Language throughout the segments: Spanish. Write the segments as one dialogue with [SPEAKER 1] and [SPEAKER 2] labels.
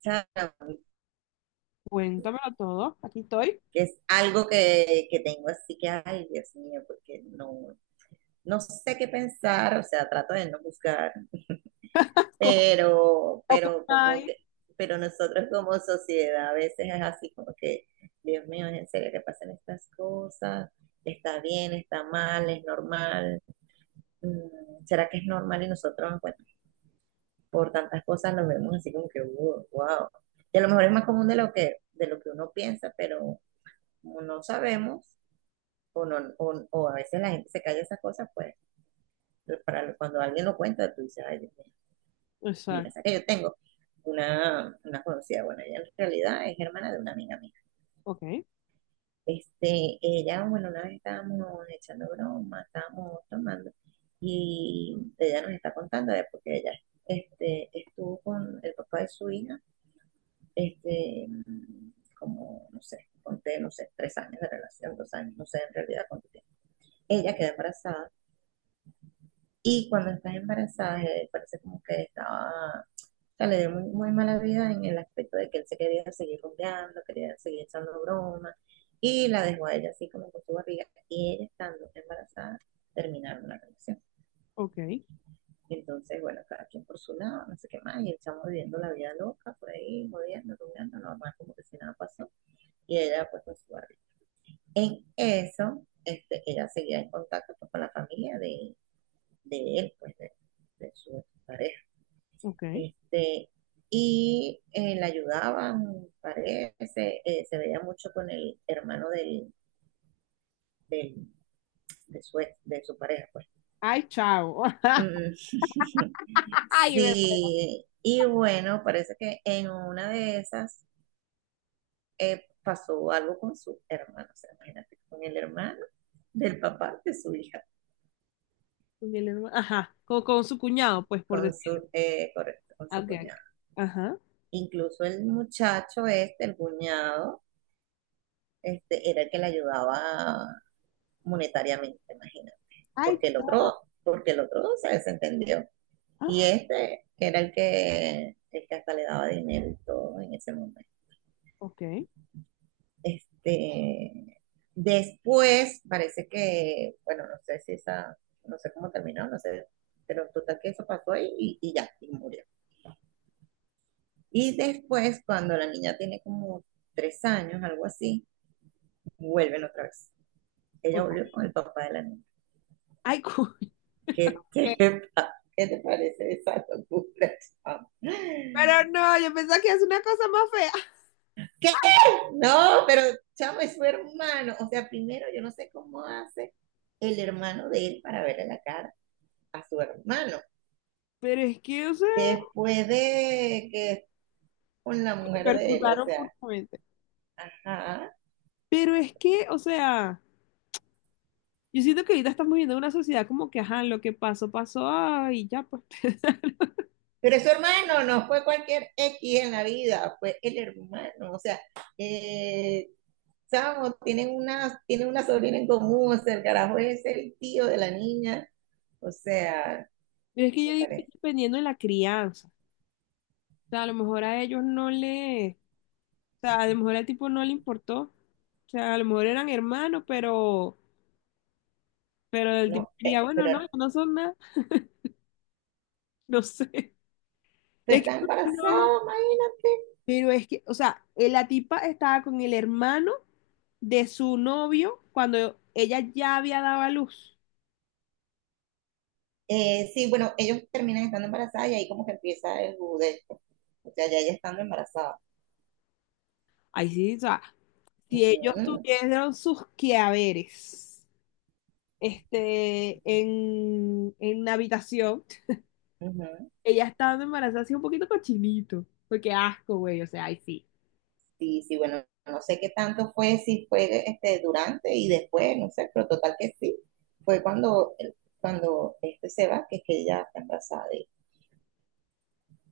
[SPEAKER 1] ¿Sabes?
[SPEAKER 2] Cuéntamelo todo. Aquí estoy.
[SPEAKER 1] Que es algo que tengo, así que, ay, Dios mío, porque no sé qué pensar. O sea, trato de no buscar,
[SPEAKER 2] Con
[SPEAKER 1] pero,
[SPEAKER 2] Open
[SPEAKER 1] pero como
[SPEAKER 2] mind.
[SPEAKER 1] que... Pero nosotros como sociedad a veces es así como que, Dios mío, ¿es en serio que pasan estas cosas? ¿Está bien, está mal, es normal? Mm, ¿será que es normal? Y nosotros, bueno, por tantas cosas nos vemos así como que, wow, wow. Y a lo mejor es más común de lo que uno piensa, pero como no sabemos, o, no, o a veces la gente se calla esas cosas, pues para cuando alguien lo cuenta, tú dices, ay, Dios mío, mira. O
[SPEAKER 2] Exacto.
[SPEAKER 1] sea, que yo tengo una conocida. Bueno, ella en realidad es hermana de una amiga mía.
[SPEAKER 2] Ok,
[SPEAKER 1] Ella, bueno, una vez estábamos echando broma, estábamos tomando, y ella nos está contando de porque ella estuvo con el papá de su hija, este, como, no sé, conté, no sé, 3 años de relación, 2 años, no sé en realidad cuánto tiempo. Ella quedó embarazada. Y cuando estás embarazada, parece como que estaba... O sea, le dio muy, muy mala vida, en el aspecto de que él se quería seguir rumbeando, quería seguir echando bromas, y la dejó a ella así como con su barriga, y ella estando embarazada, terminaron la relación.
[SPEAKER 2] ok,
[SPEAKER 1] Entonces, bueno, cada quien por su lado, no sé qué más, y el chamo viviendo la vida loca, por ahí, jodiendo, rumbeando, normal, como que si nada pasó, y ella pues con su barriga. En eso, ella seguía en contacto, pues, con la familia de él, pues, de su pareja.
[SPEAKER 2] ok.
[SPEAKER 1] Este, y la ayudaban, parece. Se veía mucho con el hermano del, de, su, de su pareja, pues.
[SPEAKER 2] Ay, chao.
[SPEAKER 1] Mm.
[SPEAKER 2] Ay, me-
[SPEAKER 1] Sí, y bueno, parece que en una de esas pasó algo con su hermano. O sea, imagínate, con el hermano del papá de su hija,
[SPEAKER 2] con el herma- ajá. Con su cuñado, pues, por
[SPEAKER 1] con
[SPEAKER 2] decir.
[SPEAKER 1] su, correcto, con
[SPEAKER 2] Ah,
[SPEAKER 1] su
[SPEAKER 2] ok, ok.
[SPEAKER 1] cuñado.
[SPEAKER 2] Ajá.
[SPEAKER 1] Incluso el muchacho este, el cuñado, era el que le ayudaba monetariamente, imagínate.
[SPEAKER 2] Ay,
[SPEAKER 1] Porque el otro se desentendió. Y
[SPEAKER 2] ah,
[SPEAKER 1] este, que era el que hasta le daba dinero y todo en ese momento.
[SPEAKER 2] ok,
[SPEAKER 1] Este, después parece que, bueno, no sé cómo terminó, no sé, pero total que eso pasó ahí y ya, y murió. Y después, cuando la niña tiene como 3 años, algo así, vuelven otra vez. Ella
[SPEAKER 2] ok.
[SPEAKER 1] volvió con el papá de la niña.
[SPEAKER 2] Ay, cu-
[SPEAKER 1] ¿Qué qué te parece esa locura, chamo?
[SPEAKER 2] Pero no, yo pensaba que es una cosa más fea.
[SPEAKER 1] ¿Qué? No, pero chamo, es su hermano. O sea, primero yo no sé cómo hace el hermano de él para verle la cara a su hermano.
[SPEAKER 2] Pero es que, o sea,
[SPEAKER 1] Después de que es con la mujer de él, o
[SPEAKER 2] percutaron
[SPEAKER 1] sea,
[SPEAKER 2] puramente.
[SPEAKER 1] ajá.
[SPEAKER 2] Pero es que, o sea, yo siento que ahorita estamos viviendo una sociedad como que, ajá, lo que pasó, pasó, ay, ya, pues.
[SPEAKER 1] Pero es su hermano, no fue cualquier X en la vida, fue el hermano. O sea, eh, chamo, tienen una sobrina en común, o sea, el carajo es el tío de la niña. O sea,
[SPEAKER 2] Pero es que yo
[SPEAKER 1] me
[SPEAKER 2] digo que es
[SPEAKER 1] parece.
[SPEAKER 2] dependiendo de la crianza. O sea, a lo mejor a ellos no le, o sea, a lo mejor al tipo no le importó. O sea, a lo mejor eran hermanos, pero el tipo
[SPEAKER 1] No,
[SPEAKER 2] diría, bueno,
[SPEAKER 1] pero
[SPEAKER 2] no, no son nada, no sé.
[SPEAKER 1] tú
[SPEAKER 2] Es que
[SPEAKER 1] estás
[SPEAKER 2] no,
[SPEAKER 1] embarazada, imagínate.
[SPEAKER 2] pero es que, o sea, la tipa estaba con el hermano de su novio cuando ella ya había dado a luz.
[SPEAKER 1] Sí, bueno, ellos terminan estando embarazadas y ahí como que empieza el judesto. O sea, ya ella estando embarazada.
[SPEAKER 2] Ahí sí, o sea, si ellos
[SPEAKER 1] Ujú,
[SPEAKER 2] tuvieron sus quehaceres, este, en la habitación.
[SPEAKER 1] ujú.
[SPEAKER 2] Ella estando embarazada así un poquito cochinito. Porque asco, güey. O sea, ay, sí.
[SPEAKER 1] Sí, sí, bueno, no sé qué tanto fue, si fue este, durante y después, no sé, pero total que sí. Fue cuando, cuando este se va, que es que ella está embarazada de él.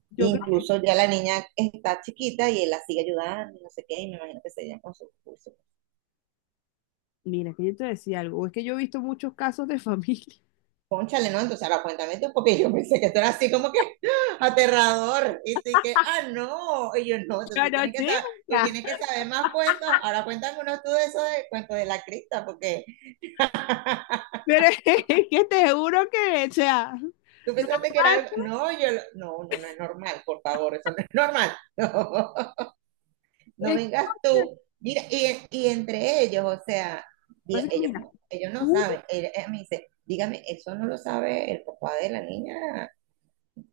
[SPEAKER 2] Yo creo que,
[SPEAKER 1] Incluso ya la niña está chiquita y él la sigue ayudando, y no sé qué, y me imagino que se llevan con sus...
[SPEAKER 2] mira, que yo te decía algo. Es que yo he visto muchos casos de familia.
[SPEAKER 1] Pónchale, ¿no? Entonces ahora cuéntame tú, porque yo pensé que esto era así como que aterrador. Y tú y que, ah, no. Y yo, no, entonces
[SPEAKER 2] Yo
[SPEAKER 1] tú
[SPEAKER 2] no,
[SPEAKER 1] tienes que saber, tú
[SPEAKER 2] chica.
[SPEAKER 1] tienes que saber más cuentos. Ahora cuéntame uno tú de eso, de cuento de la cripta, porque
[SPEAKER 2] Pero es que te juro que, o sea,
[SPEAKER 1] tú pensaste que era
[SPEAKER 2] normal,
[SPEAKER 1] algo.
[SPEAKER 2] pues,
[SPEAKER 1] No, yo, lo- no, no, no es normal, por favor, eso no es normal. No, no
[SPEAKER 2] es
[SPEAKER 1] vengas
[SPEAKER 2] que,
[SPEAKER 1] tú. Mira, y entre ellos, o sea, diga-
[SPEAKER 2] pasa que mira,
[SPEAKER 1] ellos no
[SPEAKER 2] uno,
[SPEAKER 1] saben. Él- él me dice, dígame, eso no lo sabe el papá de la niña,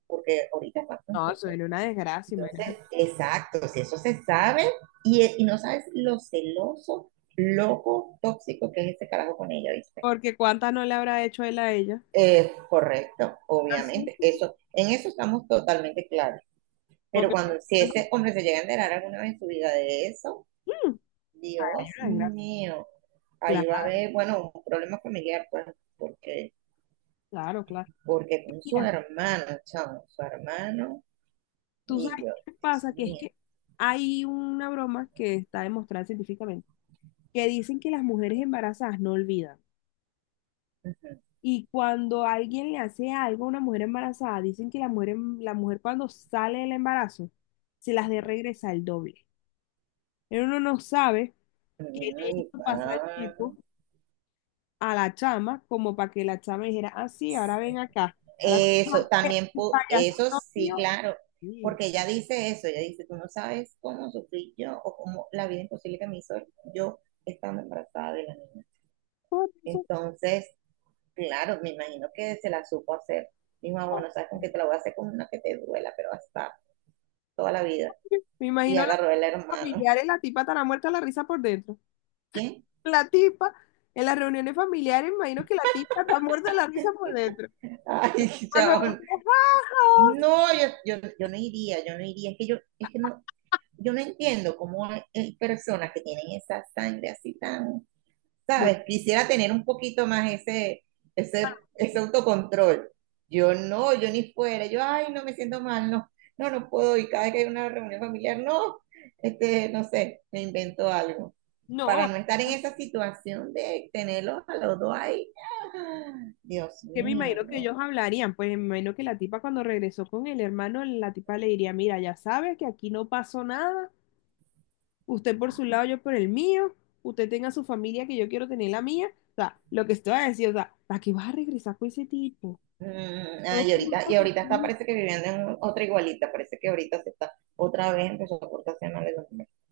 [SPEAKER 1] porque ahorita está
[SPEAKER 2] no,
[SPEAKER 1] juntos.
[SPEAKER 2] suena una desgracia,
[SPEAKER 1] Entonces,
[SPEAKER 2] imagínate.
[SPEAKER 1] exacto, si eso se sabe y no sabes lo celoso, loco, tóxico que es ese carajo con ella, ¿viste?
[SPEAKER 2] Porque cuánta no le habrá hecho él a ella.
[SPEAKER 1] Correcto,
[SPEAKER 2] Así,
[SPEAKER 1] obviamente,
[SPEAKER 2] sí.
[SPEAKER 1] eso, en eso estamos totalmente claros. Pero
[SPEAKER 2] Porque,
[SPEAKER 1] cuando, si ese hombre se llega a enterar alguna vez en su vida de eso,
[SPEAKER 2] mm, una
[SPEAKER 1] Dios
[SPEAKER 2] desgracia.
[SPEAKER 1] mío, ahí va a
[SPEAKER 2] Claro,
[SPEAKER 1] haber, bueno, un problema familiar, pues, porque,
[SPEAKER 2] claro, claro.
[SPEAKER 1] porque con su
[SPEAKER 2] Mira,
[SPEAKER 1] hermano, chamo, su hermano
[SPEAKER 2] tú
[SPEAKER 1] y
[SPEAKER 2] sabes
[SPEAKER 1] yo,
[SPEAKER 2] qué
[SPEAKER 1] Dios
[SPEAKER 2] pasa, que es
[SPEAKER 1] mío.
[SPEAKER 2] que hay una broma que está demostrada científicamente que dicen que las mujeres embarazadas no olvidan.
[SPEAKER 1] Ujú.
[SPEAKER 2] Y cuando alguien le hace algo a una mujer embarazada, dicen que la mujer, em- la mujer cuando sale del embarazo se las de regresa el doble. Pero uno no sabe qué le
[SPEAKER 1] Mm,
[SPEAKER 2] hizo pasar el
[SPEAKER 1] ah.
[SPEAKER 2] tipo a la chama, como para que la chama dijera, ah, sí, ahora ven acá, ahora tú vas
[SPEAKER 1] Eso,
[SPEAKER 2] a ser
[SPEAKER 1] también,
[SPEAKER 2] el
[SPEAKER 1] pu- eso
[SPEAKER 2] payasito
[SPEAKER 1] sí,
[SPEAKER 2] mío.
[SPEAKER 1] claro,
[SPEAKER 2] Sí.
[SPEAKER 1] porque ella dice eso, ella dice, tú no sabes cómo sufrí yo, o cómo la vida imposible que me hizo yo estando embarazada de la niña.
[SPEAKER 2] Por eso,
[SPEAKER 1] Entonces, claro, me imagino que se la supo hacer. Dijo: "Ah, bueno, sabes con qué te la voy a hacer, con una que te duela, pero hasta toda la vida".
[SPEAKER 2] me
[SPEAKER 1] Y
[SPEAKER 2] imagino a las
[SPEAKER 1] agarró el hermano.
[SPEAKER 2] familiares, la tipa estará muerta de la risa por dentro.
[SPEAKER 1] ¿Quién?
[SPEAKER 2] La tipa en las reuniones familiares, me imagino que la tipa está muerta de la risa por dentro.
[SPEAKER 1] Ay,
[SPEAKER 2] Cuando me
[SPEAKER 1] chabón.
[SPEAKER 2] dice, "Ja, ja".
[SPEAKER 1] No, yo no iría, yo no iría. Es que yo, es que no, yo no entiendo cómo hay personas que tienen esa sangre así tan...
[SPEAKER 2] No,
[SPEAKER 1] ¿Sabes? Quisiera tener un poquito más ese autocontrol. Yo no, yo ni fuera, yo, ay, no me siento mal, no, no, no puedo ir cada vez que hay una reunión familiar, no, no sé, me invento algo.
[SPEAKER 2] no,
[SPEAKER 1] Para no estar en esa situación de tenerlos a los dos ahí, ah, Dios
[SPEAKER 2] que me
[SPEAKER 1] mío,
[SPEAKER 2] imagino que
[SPEAKER 1] no.
[SPEAKER 2] ellos hablarían, pues me imagino que la tipa cuando regresó con el hermano, la tipa le diría, mira, ya sabe que aquí no pasó nada, usted por su lado, yo por el mío, usted tenga su familia que yo quiero tener la mía, o sea, lo que estoy a decir, o sea, ¿para qué vas a regresar con ese tipo?
[SPEAKER 1] Mm, ah,
[SPEAKER 2] No,
[SPEAKER 1] y
[SPEAKER 2] te
[SPEAKER 1] ahorita, y
[SPEAKER 2] importa.
[SPEAKER 1] ahorita está, parece que viviendo en otra igualita, parece que ahorita se está otra vez empezó a portarse mal.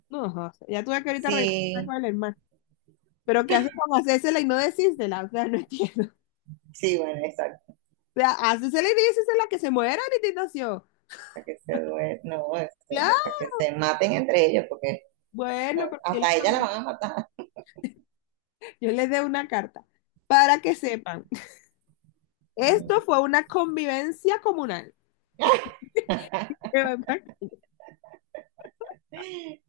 [SPEAKER 2] No, o sea, ya tuve que ahorita regresar
[SPEAKER 1] Sí,
[SPEAKER 2] con el hermano, pero ¿qué haces con hacérsela y no decírsela? O sea, no entiendo.
[SPEAKER 1] sí, bueno, exacto.
[SPEAKER 2] Sea, haces el inicio y es la que se muera la indignación.
[SPEAKER 1] Para que se due- no,
[SPEAKER 2] Claro,
[SPEAKER 1] para que se maten entre ellos, porque no,
[SPEAKER 2] bueno, porque
[SPEAKER 1] hasta ella la van a matar.
[SPEAKER 2] yo les dé una carta para que sepan. Esto
[SPEAKER 1] Mm.
[SPEAKER 2] fue una convivencia comunal.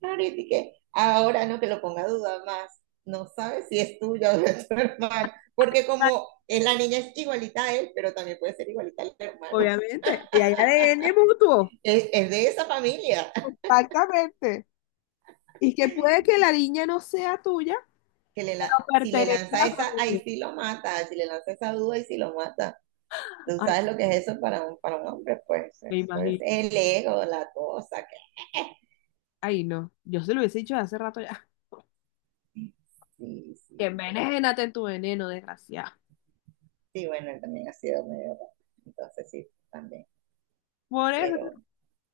[SPEAKER 1] Ahorita y que ahora no, que lo ponga a dudar más, no sabe si es tuya o de tu hermano, porque como es la niña es igualita a él, pero también puede ser igualita al hermano,
[SPEAKER 2] Obviamente, y hay ADN mutuo.
[SPEAKER 1] es de esa familia,
[SPEAKER 2] Exactamente. Y que puede que la niña no sea tuya,
[SPEAKER 1] que le la-
[SPEAKER 2] pero
[SPEAKER 1] si le
[SPEAKER 2] pertenece
[SPEAKER 1] lanza
[SPEAKER 2] a la
[SPEAKER 1] esa, ahí
[SPEAKER 2] familia.
[SPEAKER 1] sí lo mata, si le lanza esa duda, ahí sí lo mata. Tú
[SPEAKER 2] Ay,
[SPEAKER 1] sabes lo que es eso para un hombre, pues
[SPEAKER 2] me
[SPEAKER 1] eso es
[SPEAKER 2] imagino.
[SPEAKER 1] el ego, la cosa, que
[SPEAKER 2] Ay, no. Yo se lo hubiese dicho hace rato ya.
[SPEAKER 1] sí, sí.
[SPEAKER 2] Envenénate en tu veneno, desgraciado.
[SPEAKER 1] Sí, bueno, él también ha sido medio raro. Entonces sí, también.
[SPEAKER 2] Por eso.
[SPEAKER 1] Pero,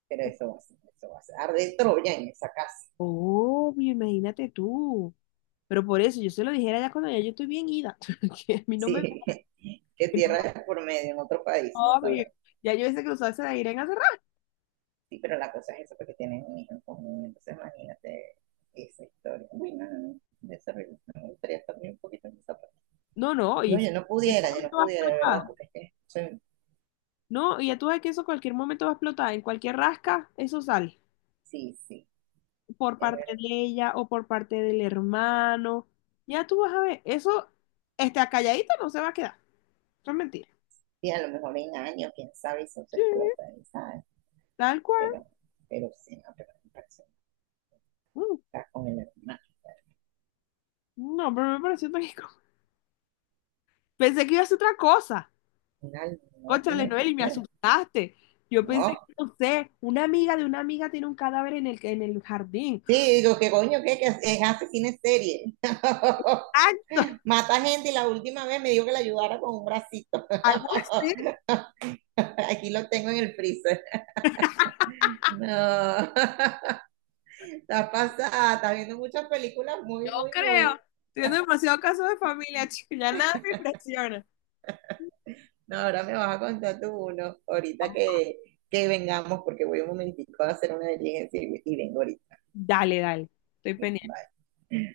[SPEAKER 1] pero eso va a ser, eso va a ser. Arde Troya en esa casa.
[SPEAKER 2] Obvio, imagínate tú. Pero por eso yo se lo dijera ya cuando ya yo estoy bien ida. Que a mí no me...
[SPEAKER 1] Sí, que
[SPEAKER 2] que no me
[SPEAKER 1] tierra es por medio en otro país, ¿no?
[SPEAKER 2] jodan.
[SPEAKER 1] ¿Sabes?
[SPEAKER 2] Ya yo ese cruzado se la irán a cerrar.
[SPEAKER 1] Sí, pero la cosa es eso, porque tienen un hijo en común. Entonces imagínate esa historia. Bueno, no, de ese ritmo, me gustaría también un poquito en esa parte.
[SPEAKER 2] No, no, y
[SPEAKER 1] No,
[SPEAKER 2] eso,
[SPEAKER 1] yo no
[SPEAKER 2] ¿En qué
[SPEAKER 1] pudiera, yo no
[SPEAKER 2] momento va a
[SPEAKER 1] pudiera, de verdad,
[SPEAKER 2] explotar?
[SPEAKER 1] porque es que soy-
[SPEAKER 2] No, y ya tú sabes que eso cualquier momento va a explotar. En cualquier rasca, eso sale.
[SPEAKER 1] sí, sí,
[SPEAKER 2] Por
[SPEAKER 1] es
[SPEAKER 2] parte
[SPEAKER 1] verdad.
[SPEAKER 2] de ella o por parte del hermano. Ya tú vas a ver. Eso, está calladito no se va a quedar. Eso es mentira.
[SPEAKER 1] Y a lo mejor en años, quién sabe, eso se
[SPEAKER 2] Sí,
[SPEAKER 1] explota, ¿sabes?
[SPEAKER 2] tal cual.
[SPEAKER 1] Pero, pero sí, no, pero me parece,
[SPEAKER 2] Mm,
[SPEAKER 1] está con el hermano.
[SPEAKER 2] no, pero me pareció tan incómodo. Pensé que iba a ser otra cosa.
[SPEAKER 1] Final, no, tú me
[SPEAKER 2] Cónchale, Noel,
[SPEAKER 1] dijiste,
[SPEAKER 2] y me
[SPEAKER 1] ¿qué?
[SPEAKER 2] asustaste. Yo pensé
[SPEAKER 1] No.
[SPEAKER 2] que, no sé, una amiga de una amiga tiene un cadáver en el jardín.
[SPEAKER 1] Sí, digo, ¿qué coño? ¿Qué? ¿Que es asesina en serie?
[SPEAKER 2] Acto,
[SPEAKER 1] Mata gente y la última vez me dijo que la ayudara con un bracito.
[SPEAKER 2] algo así.
[SPEAKER 1] Aquí lo tengo en el freezer. No, estás pasada, estás viendo muchas películas
[SPEAKER 2] Yo
[SPEAKER 1] muy, muy,
[SPEAKER 2] creo.
[SPEAKER 1] muy.
[SPEAKER 2] Teniendo demasiado caso de familia, chico, ya nada me impresiona.
[SPEAKER 1] No, ahora me vas a contar tú uno, ahorita que vengamos, porque voy un momentico a hacer una diligencia y vengo ahorita.
[SPEAKER 2] Dale, dale, estoy pendiente.
[SPEAKER 1] Bye.